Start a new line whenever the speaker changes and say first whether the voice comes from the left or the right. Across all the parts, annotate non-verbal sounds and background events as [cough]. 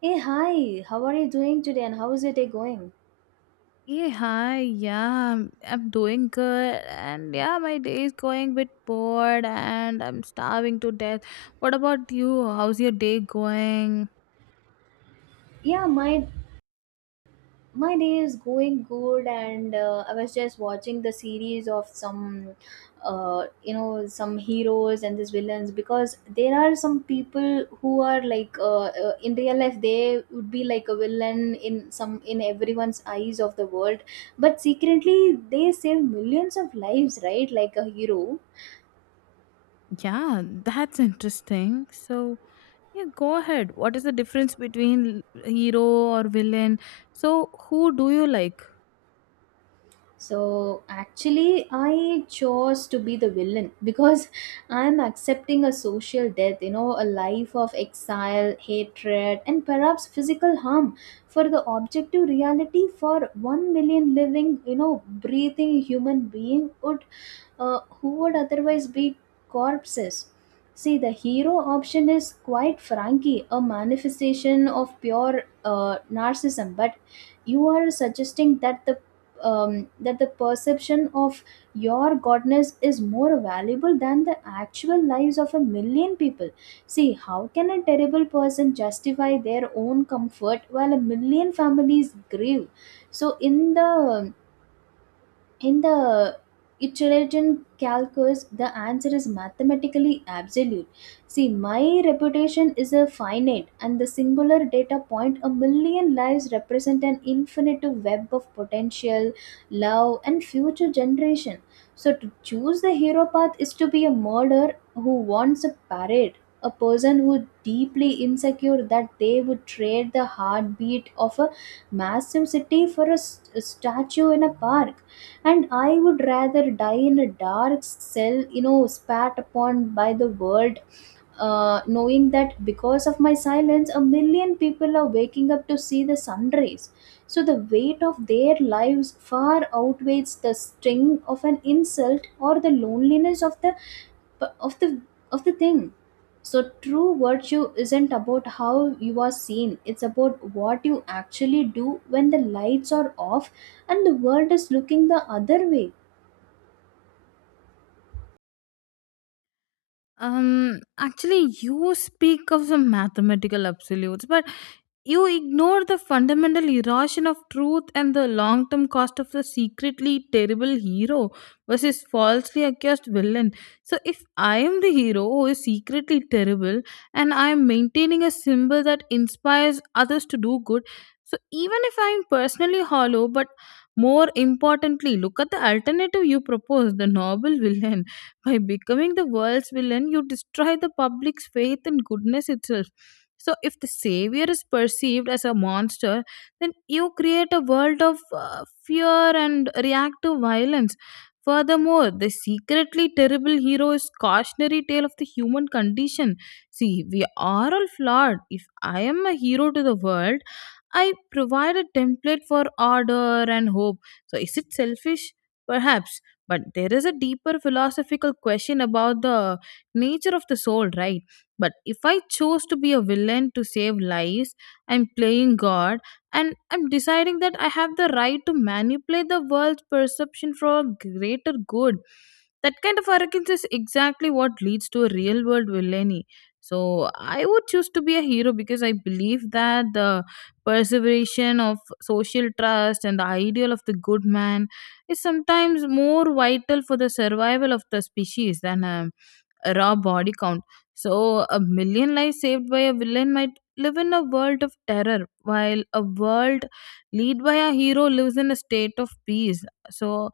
right: Hey, hi, how are you doing today and how is your day going?
left: Hey, hi, yeah, I'm doing good, and yeah, my day is going a bit bored, and I'm starving to death. What about you? How's your day going?
right: Yeah, my day is going good and I was just watching the series of some some heroes and these villains because there are some people who are like in real life they would be like a villain in some in everyone's eyes of the world but secretly they save millions of lives, right, like a hero.
left: Yeah, that's interesting. So, yeah, go ahead. What is the difference between hero or villain? So, who do you like?
right: So actually, I chose to be the villain because [laughs] I'm accepting a social death, you know, a life of exile, hatred, and perhaps physical harm for the objective reality for 1 million living, you know, breathing human being would who would otherwise be corpses. See, the hero option is quite frankly a manifestation of pure narcissism, but you are suggesting that the perception of your godness is more valuable than the actual lives of a million people. See, how can a terrible person justify their own comfort while a million families grieve? So, in the Italian calculus, the answer is mathematically absolute. See, my reputation is a finite, and the singular data point, a million lives, represent an infinite web of potential, love, and future generation. So, to choose the hero path is to be a murderer who wants a parade, a person who deeply insecure that they would trade the heartbeat of a massive city for a statue in a park, and I would rather die in a dark cell, you know, spat upon by the world, knowing that because of my silence a million people are waking up to see the sun rays. So the weight of their lives far outweighs the sting of an insult or the loneliness of the of the thing. So true virtue isn't about how you are seen. It's about what you actually do when the lights are off and the world is looking the other way.
left: Actually, you speak of some mathematical absolutes, but you ignore the fundamental erosion of truth and the long term cost of the secretly terrible hero versus falsely accused villain. So, if I am the hero who is secretly terrible and I am maintaining a symbol that inspires others to do good, so even if I am personally hollow, but more importantly, look at the alternative you propose the noble villain. By becoming the world's villain, you destroy the public's faith in goodness itself. So, if the savior is perceived as a monster, then you create a world of fear and reactive violence. Furthermore, the secretly terrible hero is cautionary tale of the human condition. See, we are all flawed. If I am a hero to the world, I provide a template for order and hope. So, is it selfish? Perhaps. But there is a deeper philosophical question about the nature of the soul, right? But if I chose to be a villain to save lives, I'm playing God, and I'm deciding that I have the right to manipulate the world's perception for a greater good. That kind of arrogance is exactly what leads to a real world villainy. So I would choose to be a hero because I believe that the perseveration of social trust and the ideal of the good man is sometimes more vital for the survival of the species than a raw body count. So, a million lives saved by a villain might live in a world of terror, while a world led by a hero lives in a state of peace. So,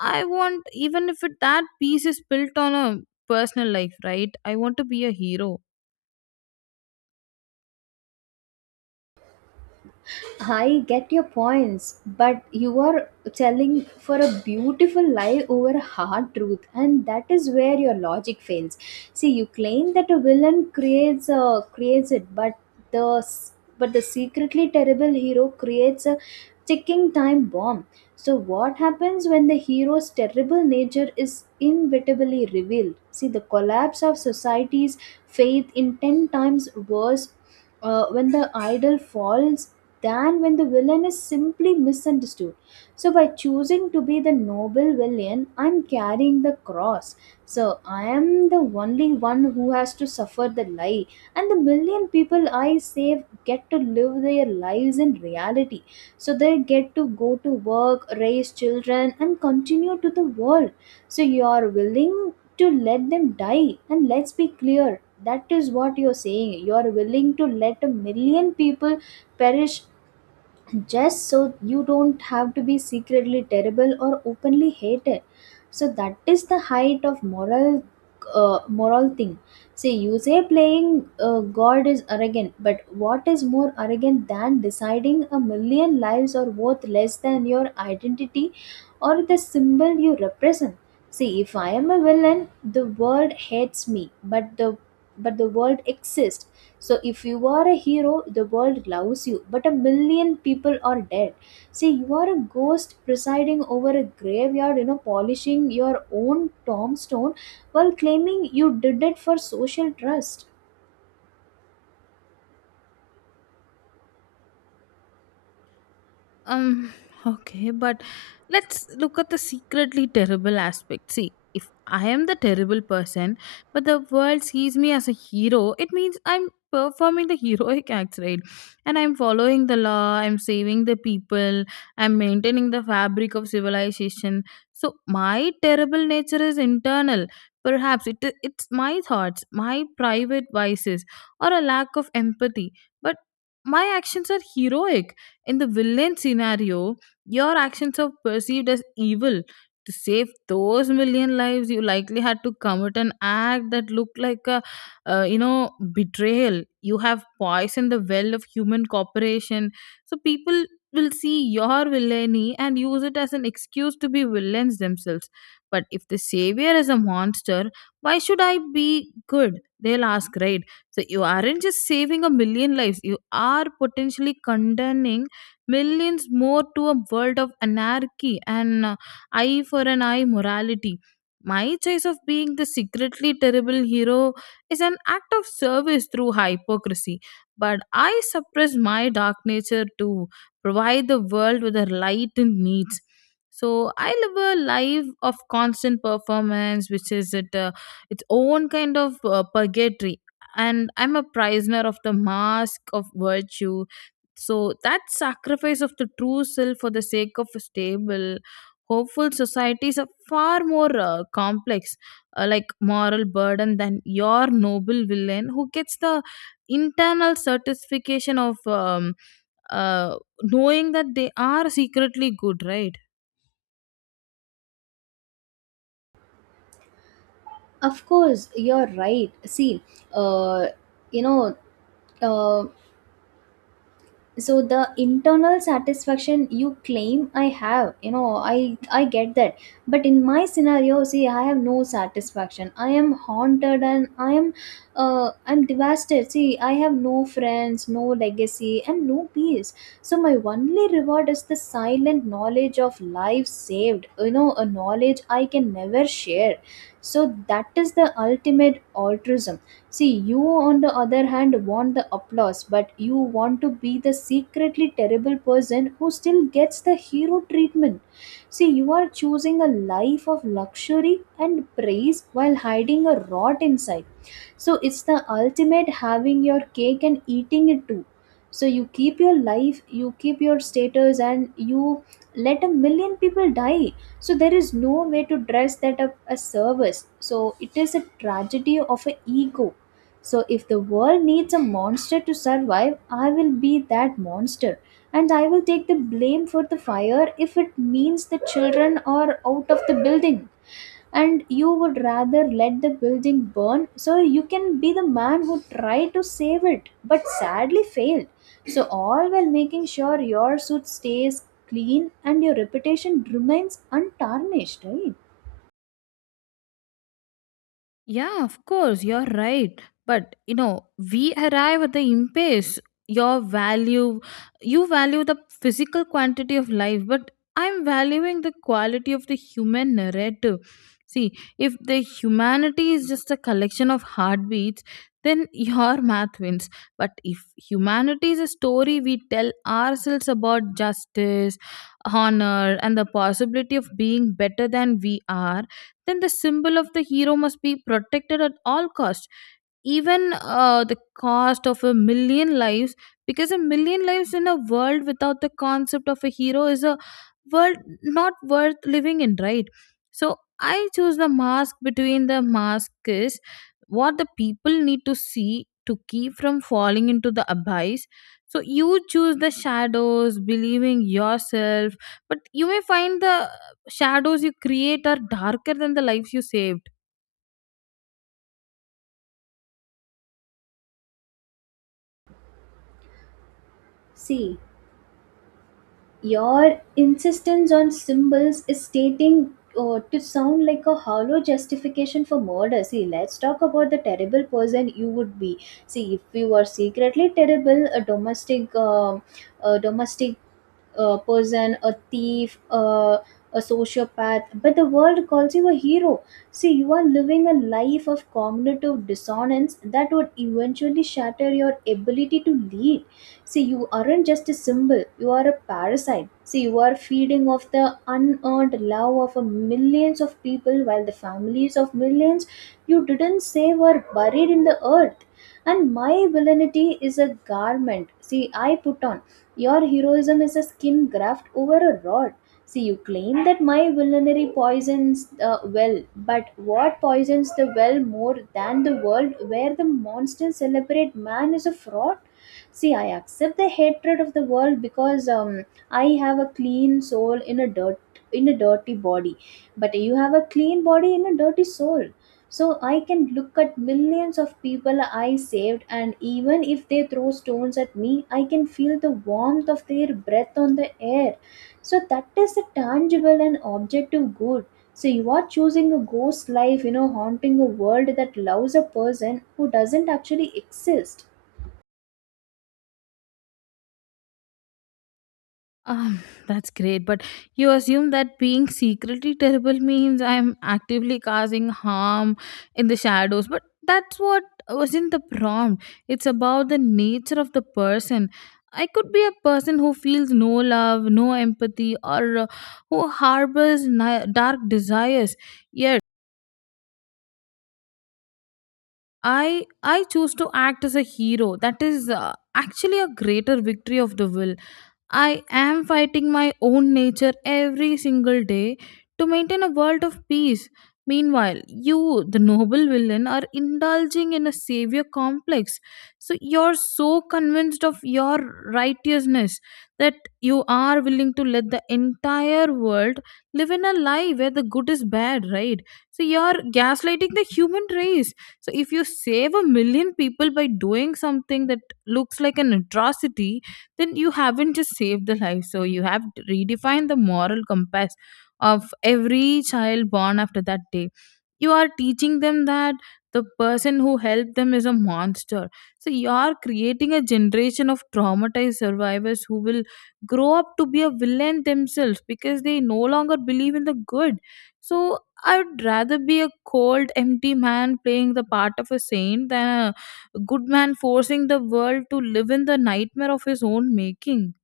left: I want, even if it, that peace is built on a personal life, right? I want to be a hero.
right: I get your points, but you are telling for a beautiful lie over a hard truth, and that is where your logic fails. See, you claim that a creates it, but the s- but the secretly terrible hero creates a ticking time bomb. So, what happens when the hero's terrible nature is inevitably revealed? See, the collapse of society's faith in 10 times worse when the idol falls than when the villain is simply misunderstood. So, by choosing to be the noble villain, I'm carrying the cross. So, I am the only one who has to suffer the lie, and the million people I save get to live their lives in reality. So, they get to go to work, raise children, and continue to the world. So, you are willing to let them die, and let's be clear. That is what you're saying. You are willing to let a million people perish just so you don't have to be secretly terrible or openly hated. So that is the height of moral moral thing. See, you say playing God is arrogant, but what is more arrogant than deciding a million lives are worth less than your identity or the symbol you represent? See, if I am a villain, the world hates me, but the world exists. So if you are a hero, the world loves you, but a million people are dead. See, you are a ghost presiding over a graveyard, you know, polishing your own tombstone while claiming you did it for social trust.
left: Um, okay, but let's look at the secretly terrible aspect. See, if I am the terrible person, but the world sees me as a hero, it means I'm performing the heroic acts, right? And I'm following the law, I'm saving the people, I'm maintaining the fabric of civilization. So my terrible nature is internal. Perhaps it's my thoughts, my private vices, or a lack of empathy. But my actions are heroic in the villain scenario, your actions are perceived as evil. To save those million lives, you likely had to commit an act that looked like a betrayal. You have poisoned the well of human cooperation. So people will see your villainy and use it as an excuse to be villains themselves. But if the savior is a monster, why should I be good? They'll ask, right? So you aren't just saving a million lives, you are potentially condemning millions more to a world of anarchy and eye for an eye morality. My choice of being the secretly terrible hero is an act of service through hypocrisy, but I suppress my dark nature to provide the world with the light it needs. So I live a life of constant performance, which is its own kind of purgatory, and I'm a prisoner of the mask of virtue so that sacrifice of the true self for the sake of a stable, hopeful societies are far more complex, like moral burden than your noble villain who gets the internal certification of uh, knowing that they are secretly good, right?
right: Of course, you're right. See, uh, you know, uh, so the internal satisfaction you claim I have, you know, I get that, but in my scenario, see, I have no satisfaction. I am haunted and I'm devastated. See, I have no friends, no legacy, and no peace. So my only reward is the silent knowledge of life saved, you know, a knowledge I can never share. So that is the ultimate altruism. See, you on the other hand want the applause, but you want to be the secretly terrible person who still gets the hero treatment. See, you are choosing a life of luxury and praise while hiding a rot inside. So it's the ultimate having your cake and eating it too. So you keep your life, you keep your status, and you let a million people die. So there is no way to dress that up as service. So it is a tragedy of an ego. So if the world needs a monster to survive, I will be that monster, and I will take the blame for the fire if it means the children are out of the building. And you would rather let the building burn so you can be the man who tried to save it but sadly failed, so all while making sure your suit stays clean and your reputation remains untarnished, right?
left: Yeah, of course, you're right. But you know, we arrive at the impasse. Your value, you value the physical quantity of life, but I'm valuing the quality of the human narrative. See, if the humanity is just a collection of heartbeats, then [laughs] your math wins. But if humanity is a story we tell ourselves about justice, honor, and the possibility of being better than we are, then the symbol of the hero must be protected at all costs, even the cost of a million lives, because a million lives in a world without the concept of a hero is a world not worth living in, right? So I choose the mask between the mask is what the people need to see to keep from falling into the abyss. So you choose the shadows believing yourself, but you may find the shadows you create are darker than the lives you saved.
right: See, your insistence on symbols is stating to sound like a hollow justification for murder. See, let's talk about the terrible person you would be. See, if you are secretly terrible, a domestic person, a thief, a sociopath, but the world calls you a hero. See, you are living a life of cognitive dissonance that would eventually shatter your ability to lead. See, you aren't just a symbol, you are a parasite. See, you are feeding off the unearned love of a millions of people while the families of millions you didn't save are buried in the earth. And my villainy is a garment. See, I put on your heroism is a skin graft over a rod. See, you claim that my villainy poisons the well, but what poisons the well more than the world where the monsters celebrate man is a fraud? See, I accept the hatred of the world because I have a clean soul in a dirty body, but you have a clean body in a dirty soul. So I can look at millions of people I saved, and even if they throw stones at me, I can feel the warmth of their breath on the air. So that is a tangible and objective good. So you are choosing a ghost life, you know, haunting a world that loves a person who doesn't actually exist.
left: Um, that's great, but you assume that being secretly terrible means I'm actively causing harm in the shadows, but that's what wasn't the prompt. It's about the nature of the person. I could be a person who feels no love, no empathy, or who harbors dark desires. Yet, I choose to act as a hero. That is actually a greater victory of the will. I am fighting my own nature every single day to maintain a world of peace. Meanwhile, you, the noble villain, are indulging in a savior complex. So you're so convinced of your righteousness that you are willing to let the entire world live in a lie where the good is bad, right? So you're gaslighting the human race. So if you save a million people by doing something that looks like an atrocity, then you haven't just saved the life. So you have redefined the moral compass of every child born after that day. You are teaching them that the person who helped them is a monster. So you are creating a generation of traumatized survivors who will grow up to be a villain themselves because they no longer believe in the good. So I'd rather be a cold, empty man playing the part of a saint than good man forcing the world to live in the nightmare of his own making.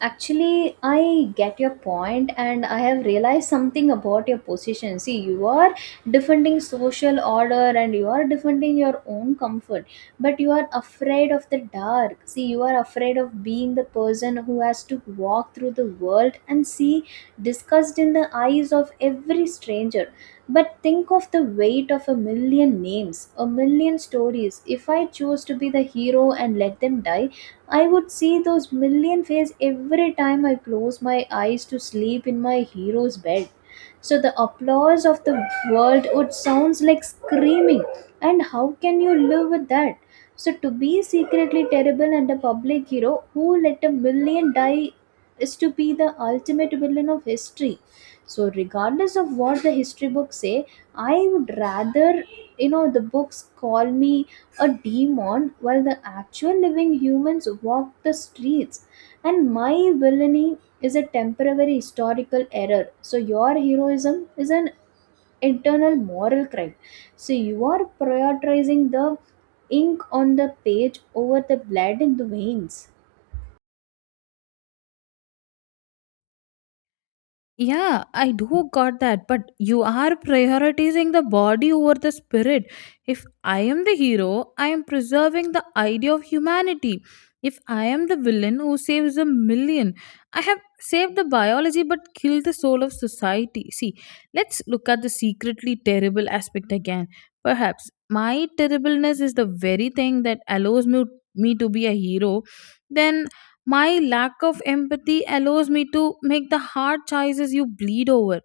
right: Actually, I get your point, and I have realized something about your position. See, you are defending social order and you are defending your own comfort, but you are afraid of the dark. See, you are afraid of being the person who has to walk through the world and see disgust in the eyes of every stranger. But think of the weight of a million names, a million stories. If I chose to be the hero and let them die, I would see those million faces every time I close my eyes to sleep in my hero's bed. So the applause of the world would sounds like screaming. And how can you live with that? So to be secretly terrible and a public hero who let a million die is to be the ultimate villain of history. So regardless of what the history books say, I would rather, you know, the books call me a demon while the actual living humans walk the streets. And my villainy is a temporary historical error, so your heroism is an internal moral crime. So you are prioritizing the ink on the page over the blood in the veins.
left: Yeah, I do got that, but you are prioritizing the body over the spirit. If I am the hero, I am preserving the idea of humanity. If I am the villain who saves a million, I have saved the biology but killed the soul of society. See, let's look at the secretly terrible aspect again. Perhaps my terribleness is the very thing that allows me to be a hero. Then my lack of empathy allows me to make the hard choices you bleed over,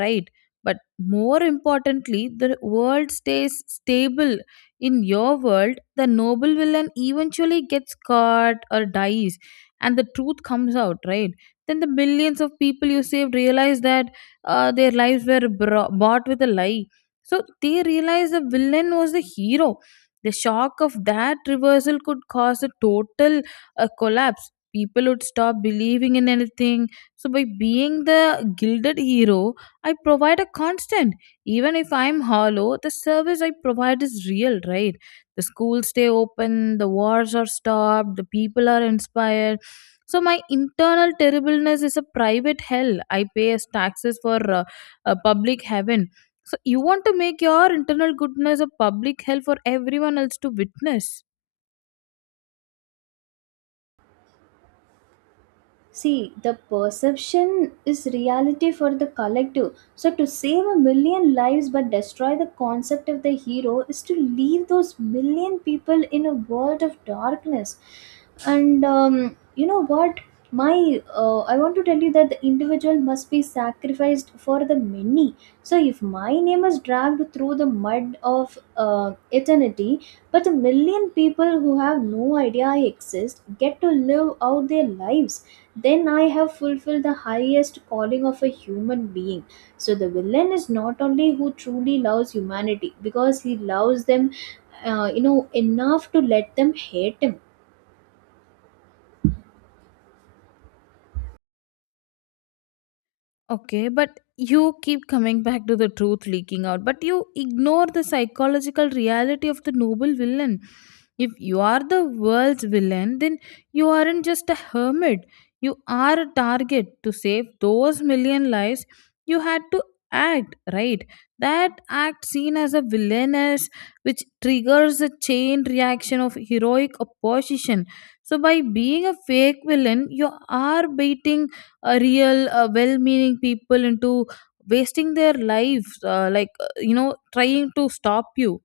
left: right? But more importantly the world stays stable. In your world the noble villain eventually gets caught or dies and the truth comes out, right? Then the millions of people you saved realize that their lives were bought with a lie, so they realize the villain was the hero. The shock of that reversal could cause a total collapse. People would stop believing in anything. So, by being the gilded hero, I provide a constant. Even if I'm hollow, the service I provide is real, right? The schools stay open, the wars are stopped, the people are inspired. So, my internal terribleness is a private hell. I pay as taxes for a public heaven. So, you want to make your internal goodness a public hell for everyone else to witness.
right: See, the perception is reality for the collective. So, to save a million lives but destroy the concept of the hero is to leave those million people in a world of darkness. And you know what? I want to tell you that the individual must be sacrificed for the many. So, if my name is dragged through the mud of eternity, but the million people who have no idea I exist get to live out their lives, then I have fulfilled the highest calling of a human being. So the villain is not only who truly loves humanity because he loves them, you know, enough to let them hate him.
left: Okay, but you keep coming back to the truth leaking out, but you ignore the psychological reality of the noble villain. If you are the world's villain, then you aren't just a hermit. You are a target. To save those million lives, you had to act, right? That act seen as a villainous, which triggers a chain reaction of heroic opposition. So, by being a fake villain, you are baiting a real well-meaning people into wasting their lives trying to stop you.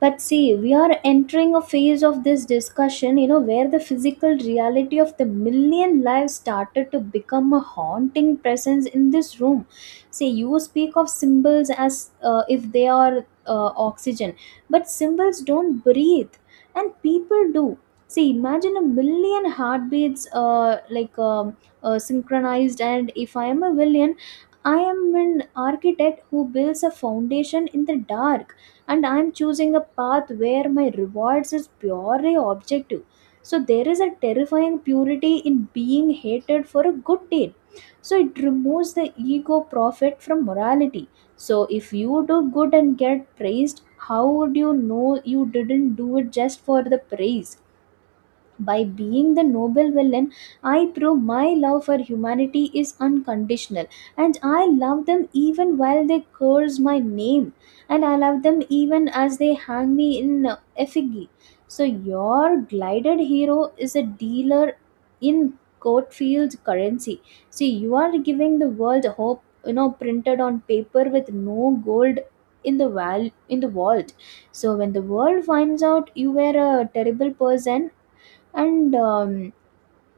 right: But see, we are entering a phase of this discussion, you know, where the physical reality of the million lives started to become a haunting presence in this room. See, you speak of symbols as if they are oxygen, but symbols don't breathe, and people do. See, imagine a million heartbeats, synchronized, and if I am a villain, I am an architect who builds a foundation in the dark, and I am choosing a path where my rewards is purely objective. So there is a terrifying purity in being hated for a good deed. So it removes the ego profit from morality. So if you do good and get praised, how would you know you didn't do it just for the praise? By being the noble villain, I prove my love for humanity is unconditional, and I love them even while they curse my name, and I love them even as they hang me in effigy. So your glided hero is a dealer in Courtfield's currency. See, you are giving the world hope, you know, printed on paper with no gold in the vault. So when the world finds out you were a terrible person, and um,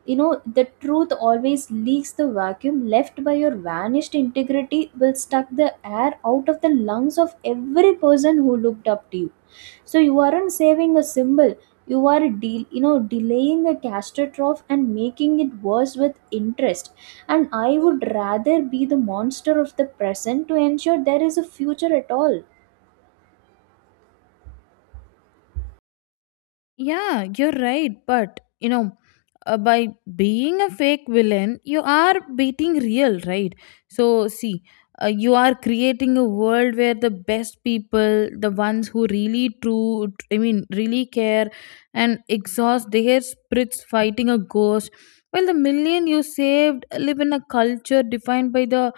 right: the truth always leaks. The vacuum left by your vanished integrity will suck the air out of the lungs of every person who looked up to you. So you aren't saving a symbol. You are delaying a catastrophe and making it worse with interest. And I would rather be the monster of the present to ensure there is a future at all.
left: Yeah, you're right. But, you know, by being a fake villain, you are beating real, right? So, see, you are creating a world where the best people, the ones who really true, I mean, really care and exhaust their spirits fighting a ghost, while the million you saved live in a culture defined by the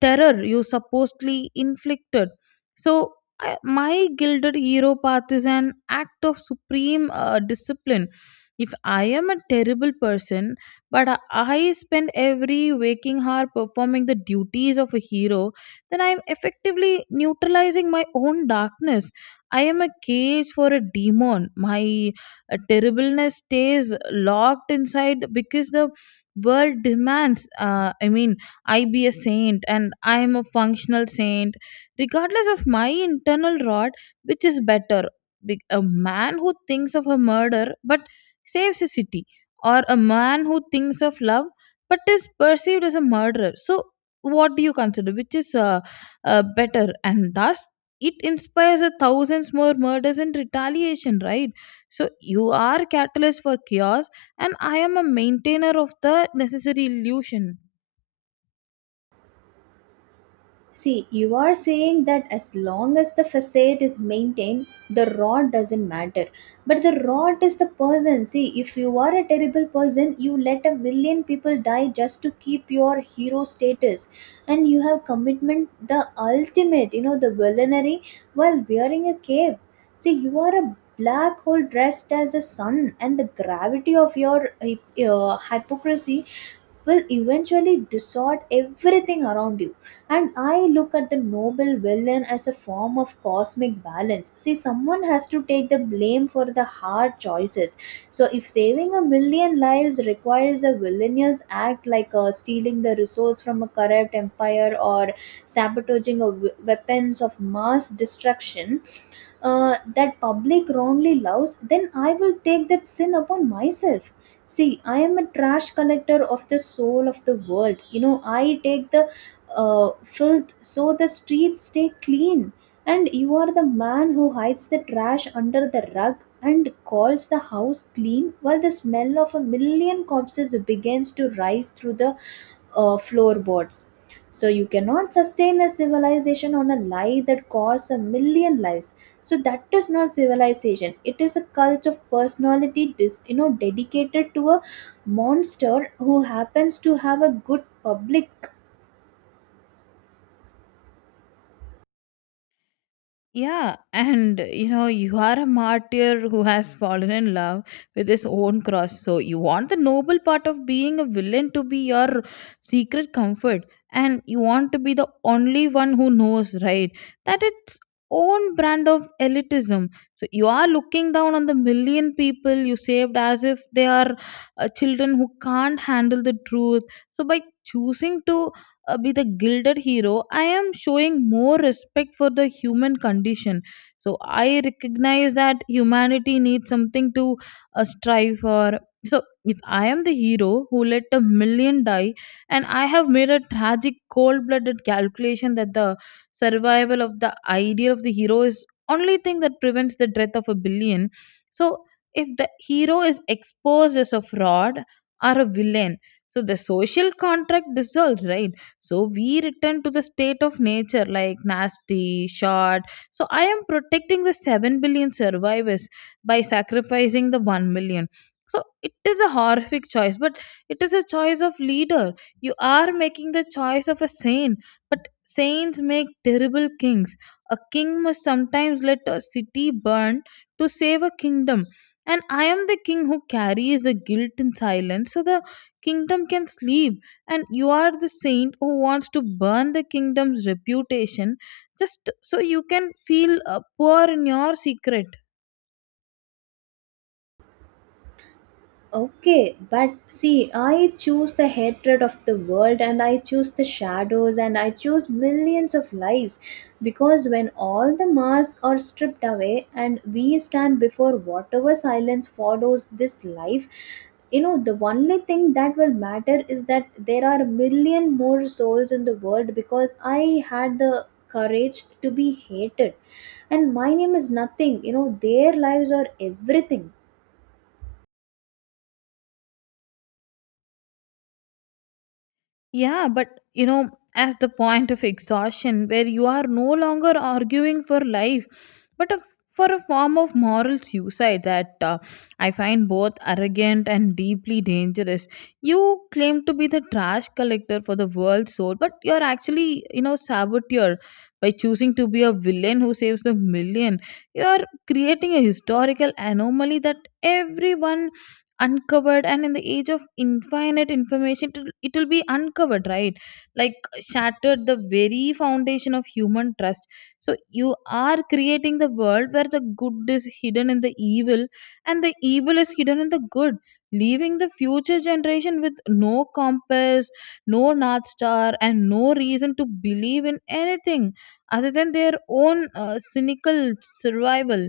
left: terror you supposedly inflicted. So, my gilded hero path is an act of supreme discipline. If I am a terrible person, but I spend every waking hour performing the duties of a hero, then I am effectively neutralizing my own darkness. I am a cage for a demon. My terribleness stays locked inside because the world demands. I be a saint and I am a functional saint regardless of my internal rot. Which is better? A man who thinks of a murder but saves a city, or a man who thinks of love but is perceived as a murderer? So what do you consider, which is better? And thus it inspires a thousands more murders and retaliation, right? So you are catalyst for chaos, and I am a maintainer of the necessary illusion.
right: See, you are saying that as long as the facade is maintained, the rod doesn't matter. But the rod is the person. See, if you are a terrible person, you let a million people die just to keep your hero status. And you have commitment the ultimate, you know, the villainy while wearing a cape. See, you are a black hole dressed as a sun, and the gravity of your hypocrisy will eventually distort everything around you. And I look at the noble villain as a form of cosmic balance. See, someone has to take the blame for the hard choices. So if saving a million lives requires a villainous act like stealing the resource from a corrupt empire, or sabotaging of weapons of mass destruction that public wrongly loves, then I will take that sin upon myself. See, I am a trash collector of the soul of the world. You know, I take the filth so the streets stay clean, and you are the man who hides the trash under the rug and calls the house clean while the smell of a million corpses begins to rise through the floorboards. So you cannot sustain a civilization on a lie that costs a million lives. So that is not civilization, it is a cult of personality dedicated to a monster who happens to have a good public.
left: Yeah, and you know, you are a martyr who has fallen in love with his own cross. So, you want the noble part of being a villain to be your secret comfort, and you want to be the only one who knows, right? That it's own brand of elitism. So, you are looking down on the million people you saved as if they are children who can't handle the truth. So, by choosing to be the gilded hero, I am showing more respect for the human condition. So I recognize that humanity needs something to strive for. So if I am the hero who let a million die, and I have made a tragic, cold-blooded calculation that the survival of the idea of the hero is only thing that prevents the death of a billion. So if the hero is exposed as a fraud or a villain, so the social contract dissolves, right? So we return to the state of nature like nasty, short. So I am protecting the 7 billion survivors by sacrificing the 1 million. So it is a horrific choice, but it is a choice of leader. You are making the choice of a saint, but saints make terrible kings. A king must sometimes let a city burn to save a kingdom. And I am the king who carries the guilt in silence so the kingdom can sleep, and you are the saint who wants to burn the kingdom's reputation just so you can feel poor in your secret.
right: Okay, but see, I choose the hatred of the world, and I choose the shadows, and I choose millions of lives, because when all the masks are stripped away and we stand before whatever silence follows this life, you know, the only thing that will matter is that there are a million more souls in the world because I had the courage to be hated. And my name is nothing, you know, their lives are everything.
left: Yeah, but you know, as the point of exhaustion, where you are no longer arguing for life, but for a form of moral suicide that I find both arrogant and deeply dangerous. You claim to be the trash collector for the world's soul, but you're actually, you know, saboteur by choosing to be a villain who saves the million. You're creating a historical anomaly that everyone uncovered, and in the age of infinite information it will be uncovered, right? Like shattered the very foundation of human trust. So you are creating the world where the good is hidden in the evil and the evil is hidden in the good, leaving the future generation with no compass, no north star, and no reason to believe in anything other than their own cynical survival.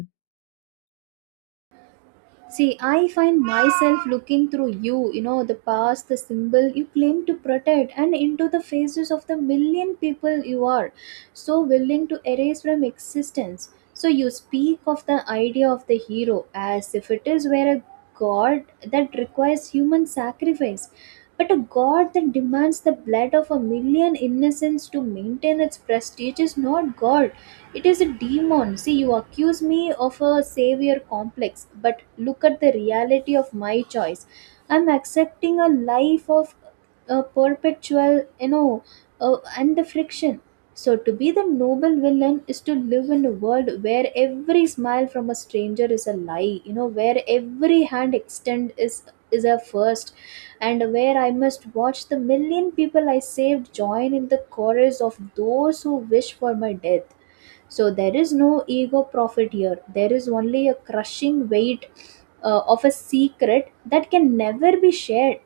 right: See, I find myself looking through you, you know, the past, the symbol you claim to protect, and into the faces of the million people you are so willing to erase from existence. So you speak of the idea of the hero as if it is where a god that requires human sacrifice, but a god that demands the blood of a million innocents to maintain its prestige is not god. It is a demon. See, you accuse me of a savior complex, but look at the reality of my choice. I'm accepting a life of a perpetual, you know, and the friction. So to be the noble villain is to live in a world where every smile from a stranger is a lie, you know, where every hand extend is a first, and where I must watch the million people I saved join in the chorus of those who wish for my death. So there is no ego profit here. There is only a crushing weight of a secret that can never be shared,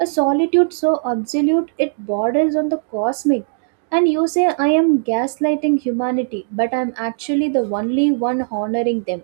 right: a solitude so absolute it borders on the cosmic. And you say I am gaslighting humanity, but I'm actually the only one honoring them.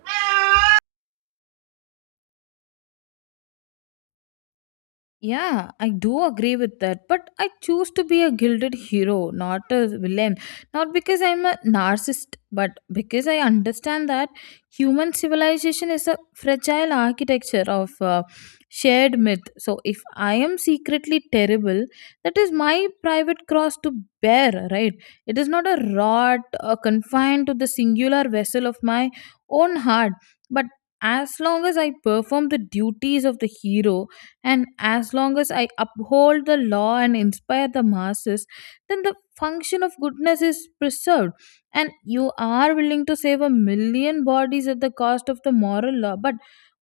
left: Yeah, I do agree with that. But I choose to be a gilded hero, not a villain. Not because I'm a narcissist, but because I understand that human civilization is a fragile architecture of shared myth. So if I am secretly terrible, that is my private cross to bear, right? It is not a rot confined to the singular vessel of my own heart. But as long as I perform the duties of the hero, and as long as I uphold the law and inspire the masses, then the function of goodness is preserved. And you are willing to save a million bodies at the cost of the moral law. But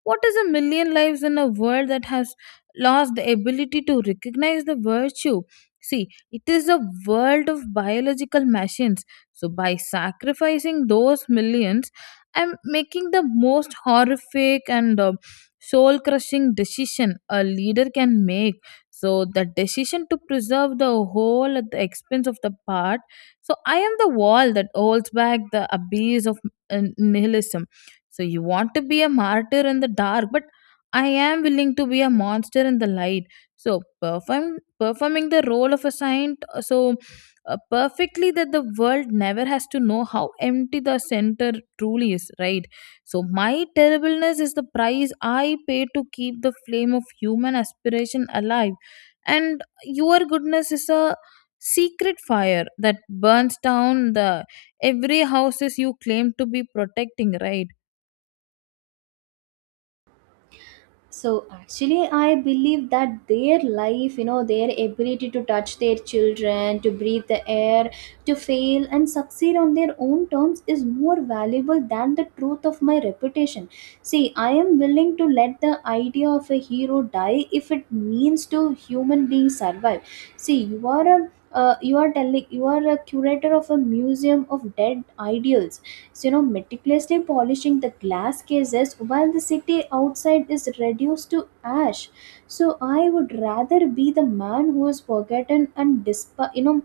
left: what is a million lives in a world that has lost the ability to recognize the virtue? See, it is a world of biological machines. So, by sacrificing those millions, I'm making the most horrific and soul crushing decision a leader can make. So the decision to preserve the whole at the expense of the part, so I am the wall that holds back the abyss of nihilism. So you want to be a martyr in the dark, but I am willing to be a monster in the light. So performing the role of a saint, so perfectly that the world never has to know how empty the center truly is, right? So, my terribleness is the price I pay to keep the flame of human aspiration alive. And your goodness is a secret fire that burns down the every houses you claim to be protecting, right?
right: So actually I believe that their life, you know, their ability to touch their children, to breathe the air, to fail and succeed on their own terms, is more valuable than the truth of my reputation. See, I am willing to let the idea of a hero die if it means to human beings survive. See, you are a you are a curator of a museum of dead ideals, so, you know, meticulously polishing the glass cases while the city outside is reduced to ash. So I would rather be the man who is forgotten and desp- you know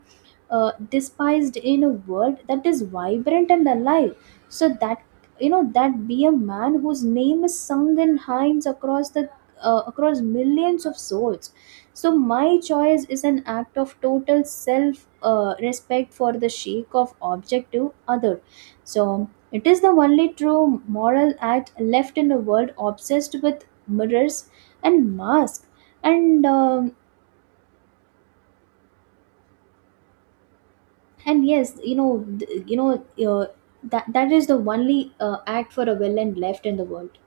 right: uh, despised in a world that is vibrant and alive, so that, you know, that be a man whose name is sung in hymns across the across millions of souls. So my choice is an act of total self respect for the sake of objective others. So it is the only true moral act left in a world obsessed with mirrors and masks. And um, and yes, you know, uh, that is the only act for a villain left in the world.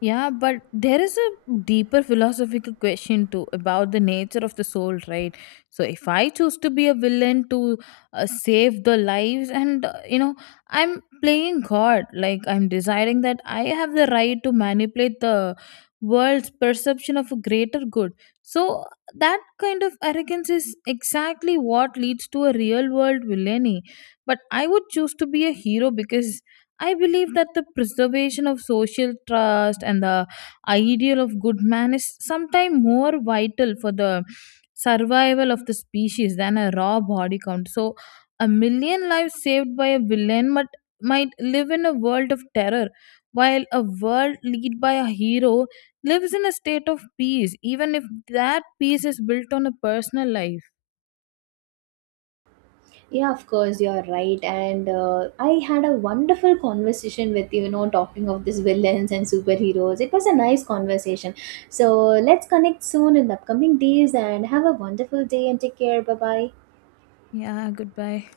left: Yeah, but there is a deeper philosophical question too about the nature of the soul, right? So if I choose to be a villain to save the lives, and you know, I'm playing God, like I'm desiring that I have the right to manipulate the world's perception of a greater good. So that kind of arrogance is exactly what leads to a real world villainy. But I would choose to be a hero because I believe that the preservation of social trust and the ideal of good man is sometimes more vital for the survival of the species than a raw body count. So, a million lives saved by a villain might live in a world of terror, while a world led by a hero lives in a state of peace, even if that peace is built on a personal life.
right: Yeah, of course, you're right. And I had a wonderful conversation with you, you know, talking of these villains and superheroes. It was a nice conversation. So let's connect soon in the upcoming days and have a wonderful day and take care. Bye bye.
left: Yeah, goodbye.